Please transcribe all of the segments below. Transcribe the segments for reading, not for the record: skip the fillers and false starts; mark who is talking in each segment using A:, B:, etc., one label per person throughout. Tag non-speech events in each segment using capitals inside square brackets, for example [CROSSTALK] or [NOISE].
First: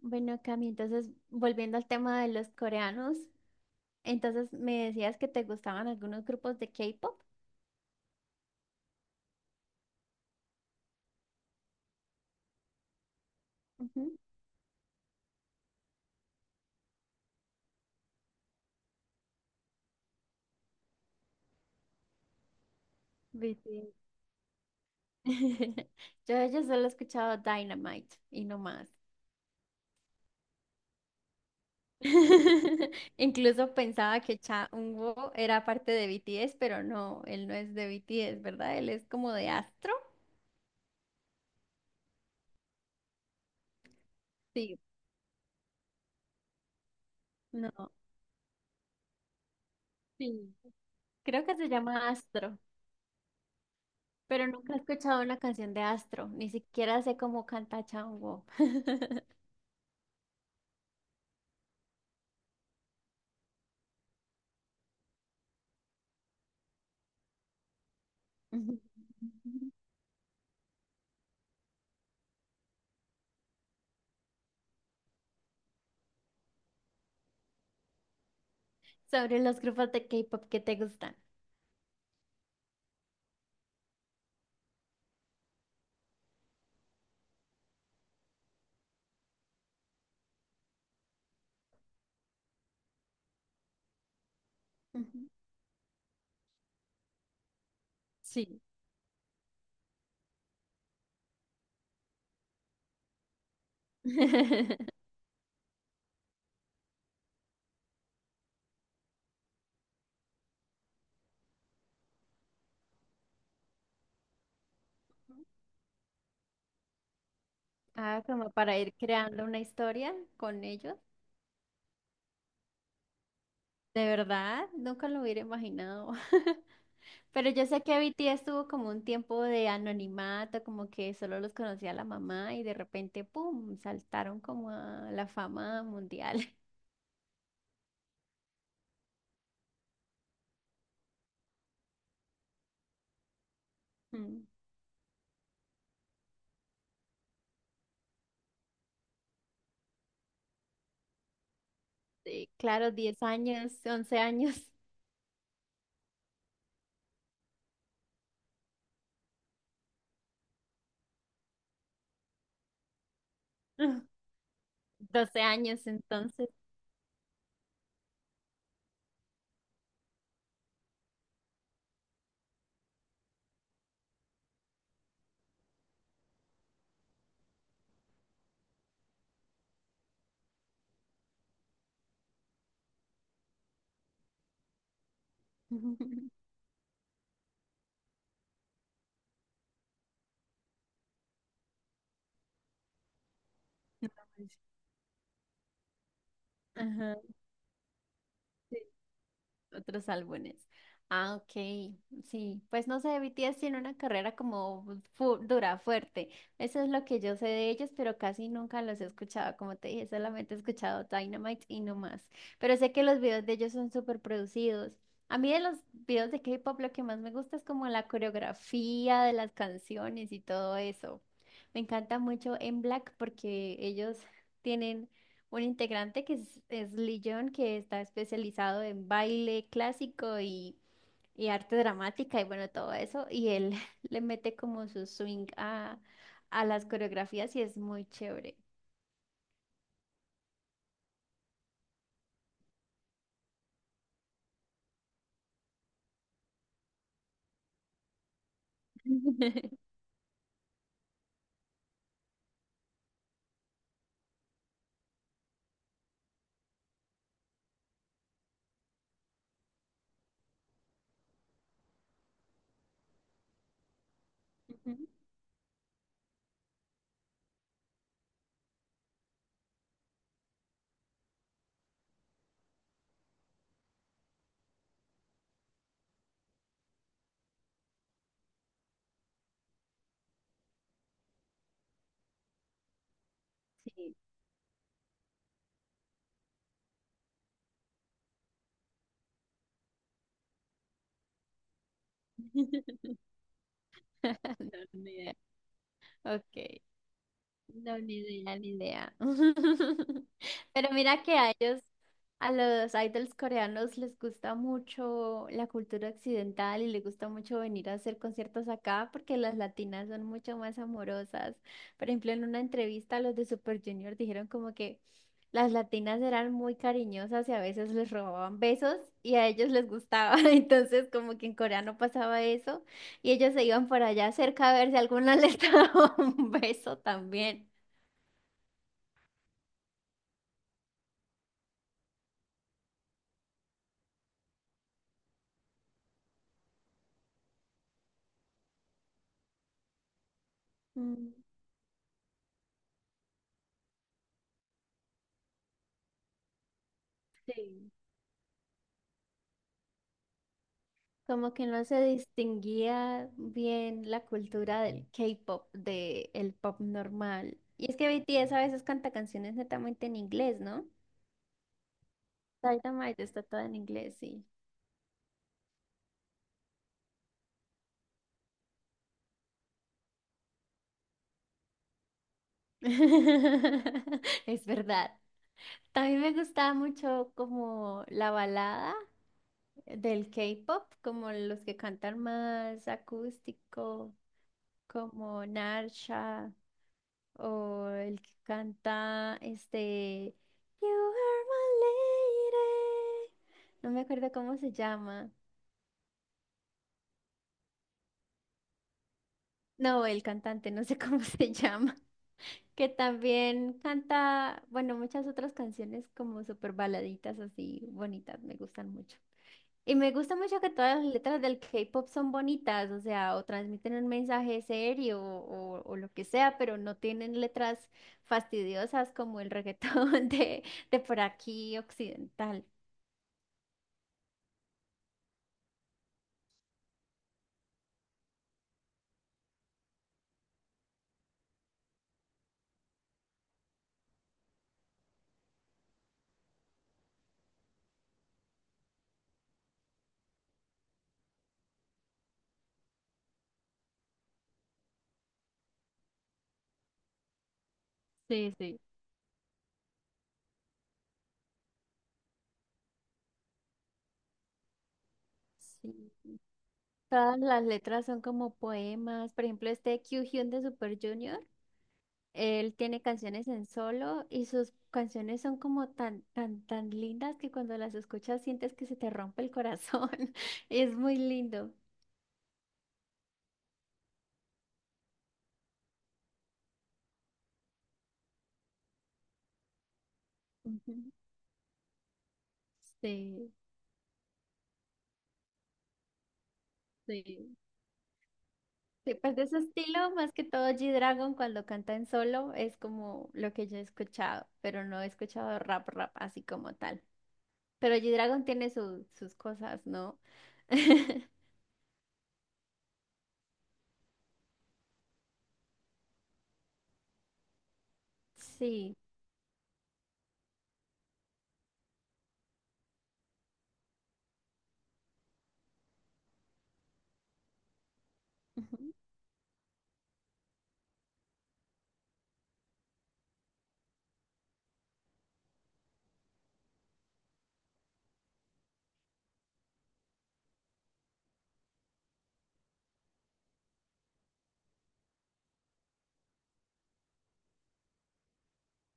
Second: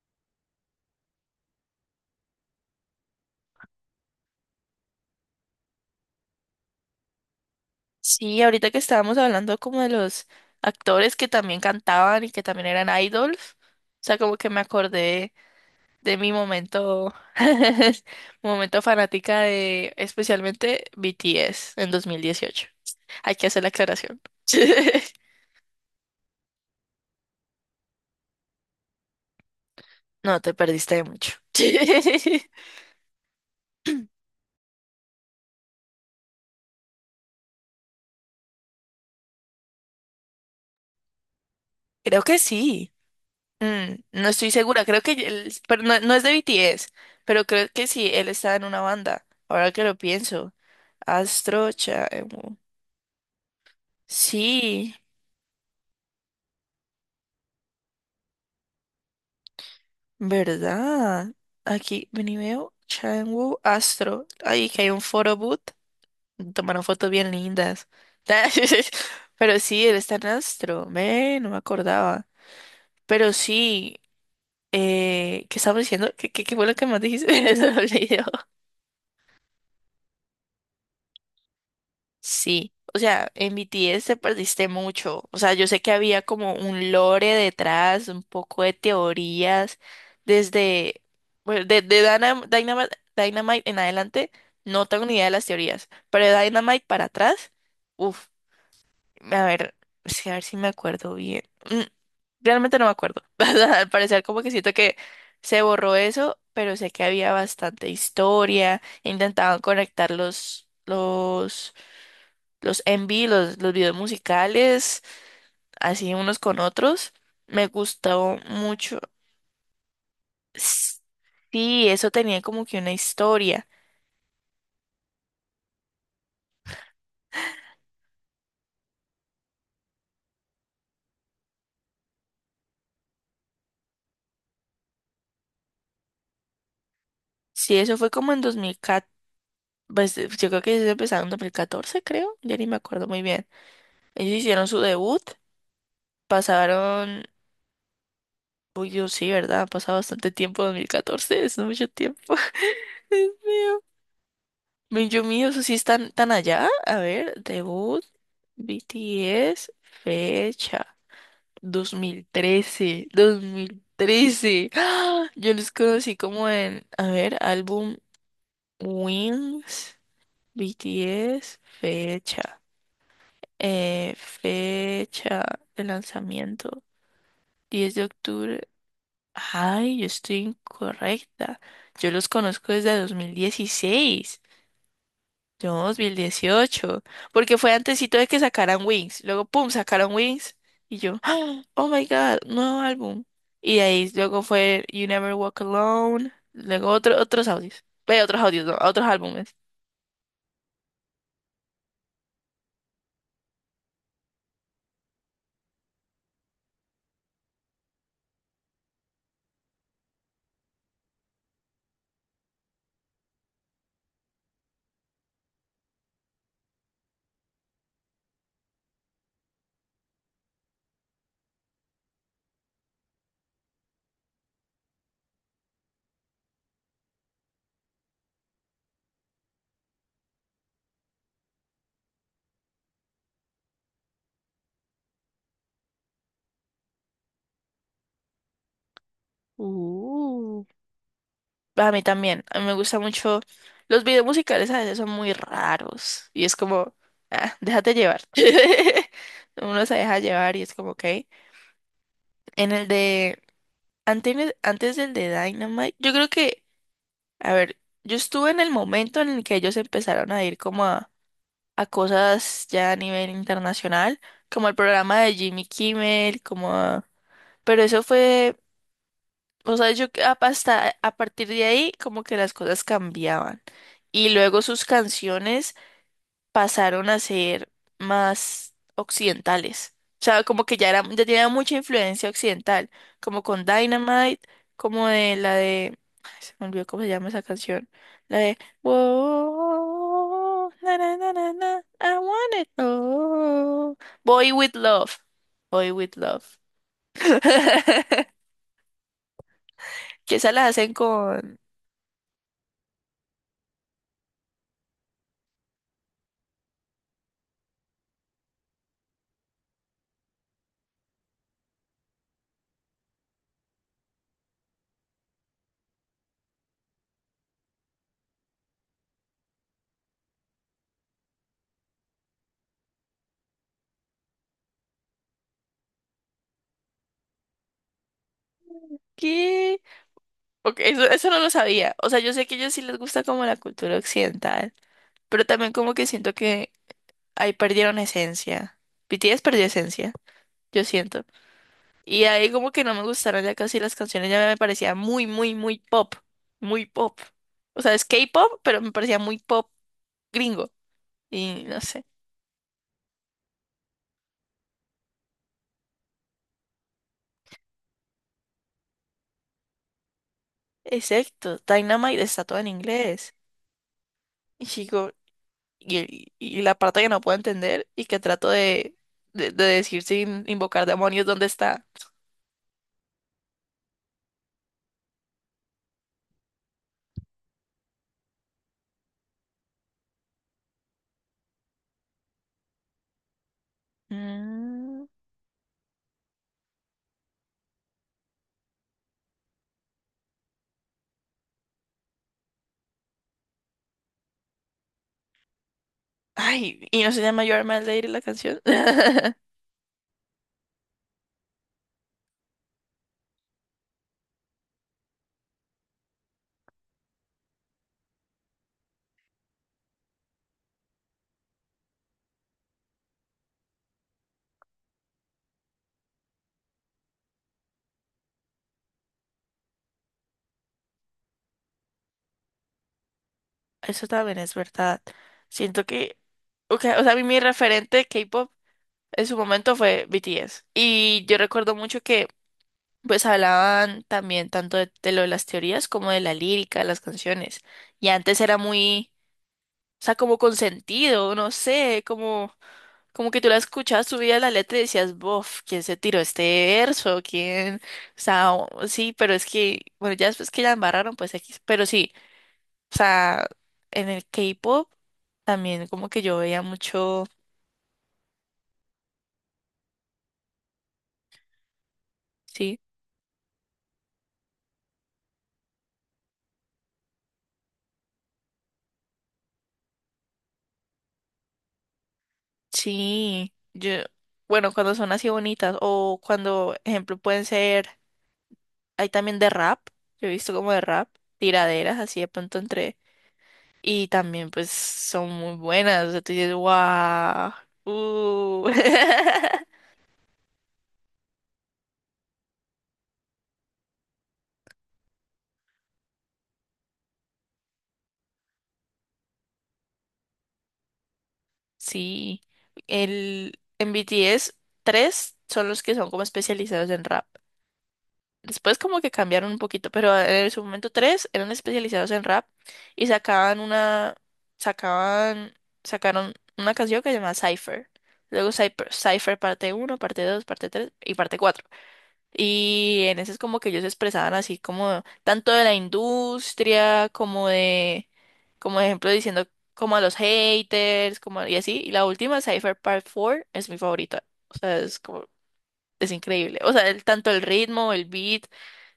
A: Bueno, Cami, entonces volviendo al tema de los coreanos, entonces me decías que te gustaban algunos grupos de K-pop.
B: Sí, ahorita que estábamos hablando como de los actores que también cantaban y que también eran idols, o
A: Ujú.
B: sea, como que me acordé de mi momento, [LAUGHS] momento fanática de especialmente BTS en 2018. Hay que hacer la
A: BTS.
B: aclaración. [LAUGHS]
A: Yo, [LAUGHS] yo de ellos solo he escuchado Dynamite y no más.
B: No, te perdiste de mucho. [LAUGHS]
A: [LAUGHS] Incluso pensaba que Cha Eun-woo era parte de BTS, pero no, él no es de BTS, ¿verdad? Él es como de Astro.
B: Creo que sí. Mm, no estoy
A: Sí,
B: segura, creo que pero no, no es de BTS, pero creo que
A: no,
B: sí, él estaba en una banda, ahora que lo pienso.
A: sí. Creo que se
B: Astro
A: llama Astro,
B: Chaemo.
A: pero nunca he
B: Sí,
A: escuchado una canción de Astro, ni siquiera sé cómo canta Cha Eun-woo. [LAUGHS]
B: ¿verdad? Aquí, ven y veo, Changwoo Astro. Ay, que hay un photo booth. Tomaron fotos bien lindas.
A: Ujú.
B: [LAUGHS] Pero sí, él está en Astro. Ve, no me acordaba. Pero sí, ¿qué estaba diciendo? ¿Qué fue lo que más dijiste? [LAUGHS] Se me olvidó.
A: Sobre los grupos de K-pop que te gustan.
B: Sí, o sea, en BTS te perdiste mucho. O sea, yo sé que había como un lore detrás, un poco de teorías, desde, bueno, de Dynamite, en adelante, no tengo ni idea
A: Ujú.
B: de las teorías, pero de Dynamite para atrás, uff,
A: Sí.
B: a ver, sí, a ver si me acuerdo bien. Mm, realmente no me acuerdo. [LAUGHS] Al parecer como que siento que
A: [LAUGHS]
B: se borró eso, pero sé que había bastante historia, intentaban conectar los MV, los videos musicales, así unos con otros. Me
A: Ah,
B: gustó
A: como para ir
B: mucho.
A: creando una historia con ellos.
B: S- Sí, eso tenía como que una historia.
A: De verdad, nunca lo hubiera imaginado. [LAUGHS] Pero yo sé que BTS tuvo como un tiempo de anonimato, como que solo los conocía la mamá y de repente, ¡pum!, saltaron como a la fama mundial. [LAUGHS]
B: Sí, eso fue como en 2014, pues yo creo que ellos empezaron en 2014, creo, ya ni me acuerdo muy bien. Ellos
A: Mm.
B: hicieron su debut, pasaron, uy, yo sí, ¿verdad? Ha pasado bastante tiempo, 2014, es mucho tiempo.
A: Sí, claro,
B: [LAUGHS]
A: diez
B: Dios
A: años,
B: mío.
A: once años,
B: Yo mío, eso sí están tan allá. A ver, debut, BTS, fecha. 2013,
A: [LAUGHS]
B: 2013. ¡Ah!
A: doce
B: Yo los
A: años
B: conocí como
A: entonces.
B: en, a ver, álbum Wings, BTS, fecha, fecha de lanzamiento, 10 de octubre. Ay, yo estoy incorrecta. Yo los conozco desde 2016. No, dos mil
A: [LAUGHS]
B: dieciocho porque fue antesito de que sacaran Wings, luego pum, sacaron Wings y yo, ¡ah! Oh my God, nuevo álbum. Y de ahí luego fue You Never Walk Alone, luego
A: Ajá.
B: otro, otros audios, ve otros audios, no,
A: Sí.
B: otros álbumes.
A: Otros álbumes. Ah, ok. Sí, pues no sé, BTS tiene una carrera como dura, fuerte. Eso es lo que yo sé de ellos, pero casi nunca los he escuchado. Como te dije, solamente he escuchado Dynamite y no más. Pero sé que los videos de ellos son súper producidos. A mí de los videos de K-pop lo que más me gusta es como la coreografía de las canciones y todo eso. Me encanta mucho en Black porque ellos tienen un integrante que es Lee Jong, que está especializado en baile clásico y arte dramática y bueno, todo eso. Y él [LAUGHS] le mete como su swing a las coreografías y es muy chévere.
B: Uh, A mí también, a mí me gusta mucho, los videos musicales a veces son muy raros y es como, ah, déjate llevar. [LAUGHS]
A: [LAUGHS]
B: Uno se deja llevar y es como, ok. En el de, antes, antes del de Dynamite, yo creo que a ver, yo estuve en el momento en el que ellos empezaron a ir como a cosas ya a nivel internacional, como el
A: Ujú.
B: programa de Jimmy Kimmel, como pero eso fue, o sea, hasta a partir de ahí como que las cosas cambiaban. Y luego sus canciones pasaron a ser más occidentales. O sea, como que ya era, ya tenía mucha influencia occidental, como con
A: Sí.
B: Dynamite, como ay, se me olvidó cómo se llama esa canción, la de Whoa, na, na, na, na, na, I want it
A: [LAUGHS]
B: all. Boy with
A: No, ni
B: Love,
A: idea.
B: Boy with Love.
A: Ok. No, ni
B: [LAUGHS]
A: idea, ni idea. [LAUGHS]
B: Que esa la
A: Pero
B: hacen
A: mira que a
B: con
A: ellos, a los idols coreanos les gusta mucho la cultura occidental y les gusta mucho venir a hacer conciertos acá porque las latinas son mucho más amorosas. Por ejemplo, en una entrevista los de Super Junior dijeron como que las latinas eran muy cariñosas y a veces les robaban besos y a ellos les gustaba. [LAUGHS] Entonces, como que en Corea no pasaba eso y ellos se iban por allá cerca a ver si alguna les [LAUGHS] daba un beso también.
B: ¿qué? Ok, eso no lo sabía. O sea, yo sé que a ellos sí les gusta como la cultura occidental, pero también como que siento que ahí perdieron esencia. BTS perdió esencia, yo siento.
A: Mm.
B: Y ahí como que no me gustaron ya casi las canciones, ya me parecía muy, muy, muy pop, muy pop. O
A: Sí.
B: sea, es K-pop, pero me parecía muy pop gringo.
A: Como
B: Y
A: que
B: no
A: no se
B: sé.
A: distinguía bien la cultura del K-pop, del pop normal. Y es que BTS a veces canta canciones netamente en inglés, ¿no?
B: Exacto, Dynamite está todo en
A: Dynamite
B: inglés.
A: está toda en inglés, sí.
B: Y chico, y la parte que no puedo entender y que trato de decir sin invocar demonios, ¿dónde está?
A: [LAUGHS] Es verdad. También me gustaba mucho como la balada del K-pop, como los que cantan más acústico,
B: Mm.
A: como Narsha. O el que canta este You are my lady. No me acuerdo cómo se llama.
B: Ay, y no se llama Your My Lady la canción. [LAUGHS]
A: No, el cantante, no sé cómo [LAUGHS] se llama. Que también canta, bueno, muchas otras canciones como súper baladitas así bonitas, me gustan mucho. Y me gusta mucho que todas las letras del K-pop son bonitas, o sea, o transmiten un mensaje serio o lo que sea, pero no tienen letras fastidiosas como el reggaetón [LAUGHS] de por aquí occidental.
B: Eso también es verdad. Siento que, okay, o sea, a mí mi referente de K-pop en su momento fue BTS. Y yo recuerdo mucho que, pues, hablaban también tanto de lo de las teorías como de la lírica, de las canciones. Y antes era muy, o sea, como consentido, no sé, como, como que tú la escuchabas, subías la letra y decías, bof, ¿quién se tiró este verso? ¿Quién? O sea,
A: Sí, sí.
B: sí, pero es que, bueno, ya después que la embarraron, pues, X. Pero sí. O sea, en el K-pop también como
A: Sí.
B: que yo veía mucho,
A: Todas las letras son como poemas. Por ejemplo, este Kyuhyun de Super Junior, él
B: sí,
A: tiene canciones en solo y sus canciones son como tan, tan, tan lindas que cuando las escuchas sientes que se te rompe el corazón. [LAUGHS] Es muy lindo.
B: sí, yo, bueno, cuando son así bonitas o cuando, ejemplo, pueden ser, hay también de rap, yo he visto como de
A: Ujú.
B: rap, tiraderas así de pronto entre,
A: Sí,
B: y también pues son muy buenas, o sea, tú dices, wow,
A: sí. Sí, pues
B: uh.
A: de ese estilo, más que todo G-Dragon cuando canta en solo, es como lo que yo he escuchado, pero no he escuchado rap rap así como tal. Pero G-Dragon tiene sus cosas, ¿no? [LAUGHS]
B: [LAUGHS] Sí, en B T S tres son los que son como especializados en rap. Después
A: Sí.
B: como que cambiaron un poquito, pero en su momento tres eran especializados en rap y sacaban, sacaron una canción que se llamaba Cypher. Luego Cypher,
A: Ujú.
B: Cypher parte uno parte 2 parte 3 y parte cuatro. Y en ese es como que ellos se expresaban así como tanto de la industria como de, como ejemplo diciendo como a los haters, como y así. Y la última, Cypher Part 4, es mi favorita. O sea, es como, es increíble. O sea, el, tanto el ritmo, el beat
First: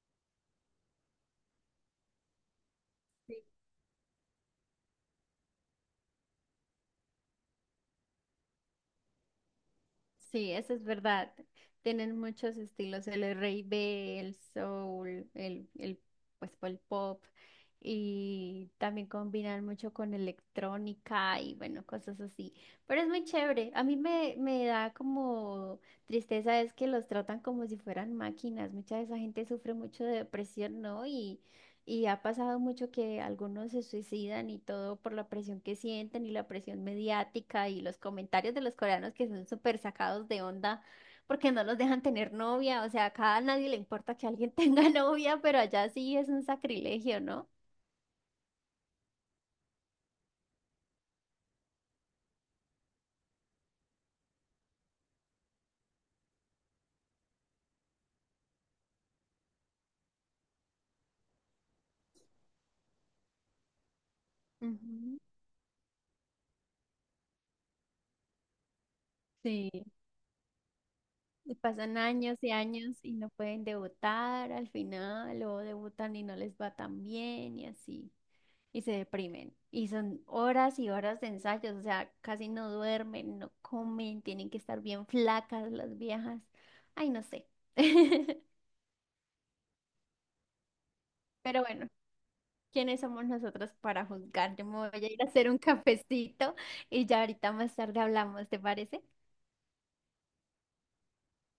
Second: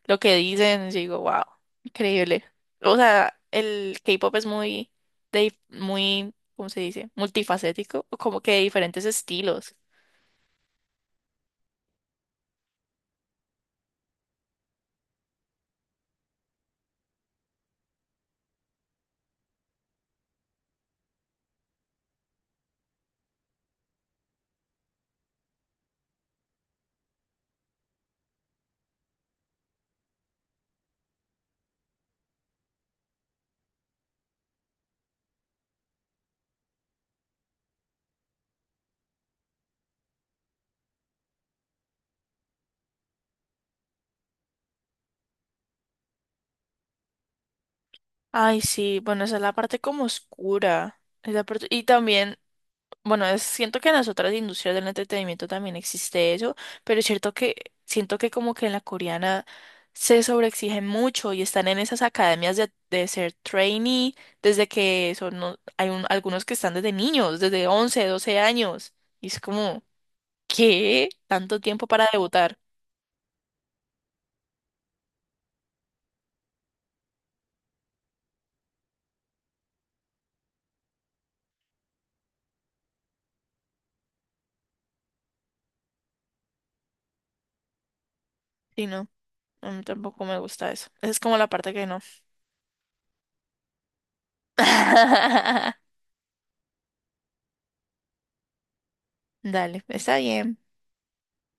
B: lo que dicen, yo digo, wow, increíble. O sea, el K-pop es muy, de, muy, ¿cómo se dice? Multifacético, o como que de diferentes estilos.
A: Sí, eso es verdad. Tienen muchos estilos, el R&B, el soul, pues, el pop, y también combinan mucho con electrónica y bueno, cosas así. Pero es muy chévere. A me da como tristeza es que los tratan como si fueran máquinas. Mucha de esa gente sufre mucho de depresión, ¿no? Y ha pasado mucho que algunos se suicidan y todo por la presión que sienten y la presión mediática y los comentarios de los coreanos que son súper sacados de onda porque no los dejan tener novia. O sea, acá a nadie le importa que alguien [LAUGHS] tenga novia, pero allá sí es un sacrilegio, ¿no?
B: Ay, sí, bueno, esa es la parte como oscura. Y también bueno, siento que en las otras industrias del entretenimiento también existe eso, pero es cierto que siento que como que en la coreana se sobreexigen mucho y están en esas academias de ser trainee desde que
A: Ujú.
B: son, algunos que están desde niños, desde 11 12 años. Y es
A: Sí,
B: como, ¿qué?
A: y
B: ¿Tanto tiempo
A: pasan
B: para
A: años y
B: debutar?
A: años y no pueden debutar al final o debutan y no les va tan bien y así, y se deprimen. Y son horas y horas de ensayos, o sea, casi no duermen, no comen, tienen que estar bien flacas las viejas. Ay, no sé. [LAUGHS]
B: Sí, no, a mí tampoco me gusta eso. Esa es como la
A: Pero
B: parte que
A: bueno,
B: no.
A: ¿quiénes somos nosotros para juzgar? Yo me voy a ir a hacer un
B: [LAUGHS]
A: cafecito y ya ahorita más tarde hablamos, ¿te parece?
B: Dale, está bien.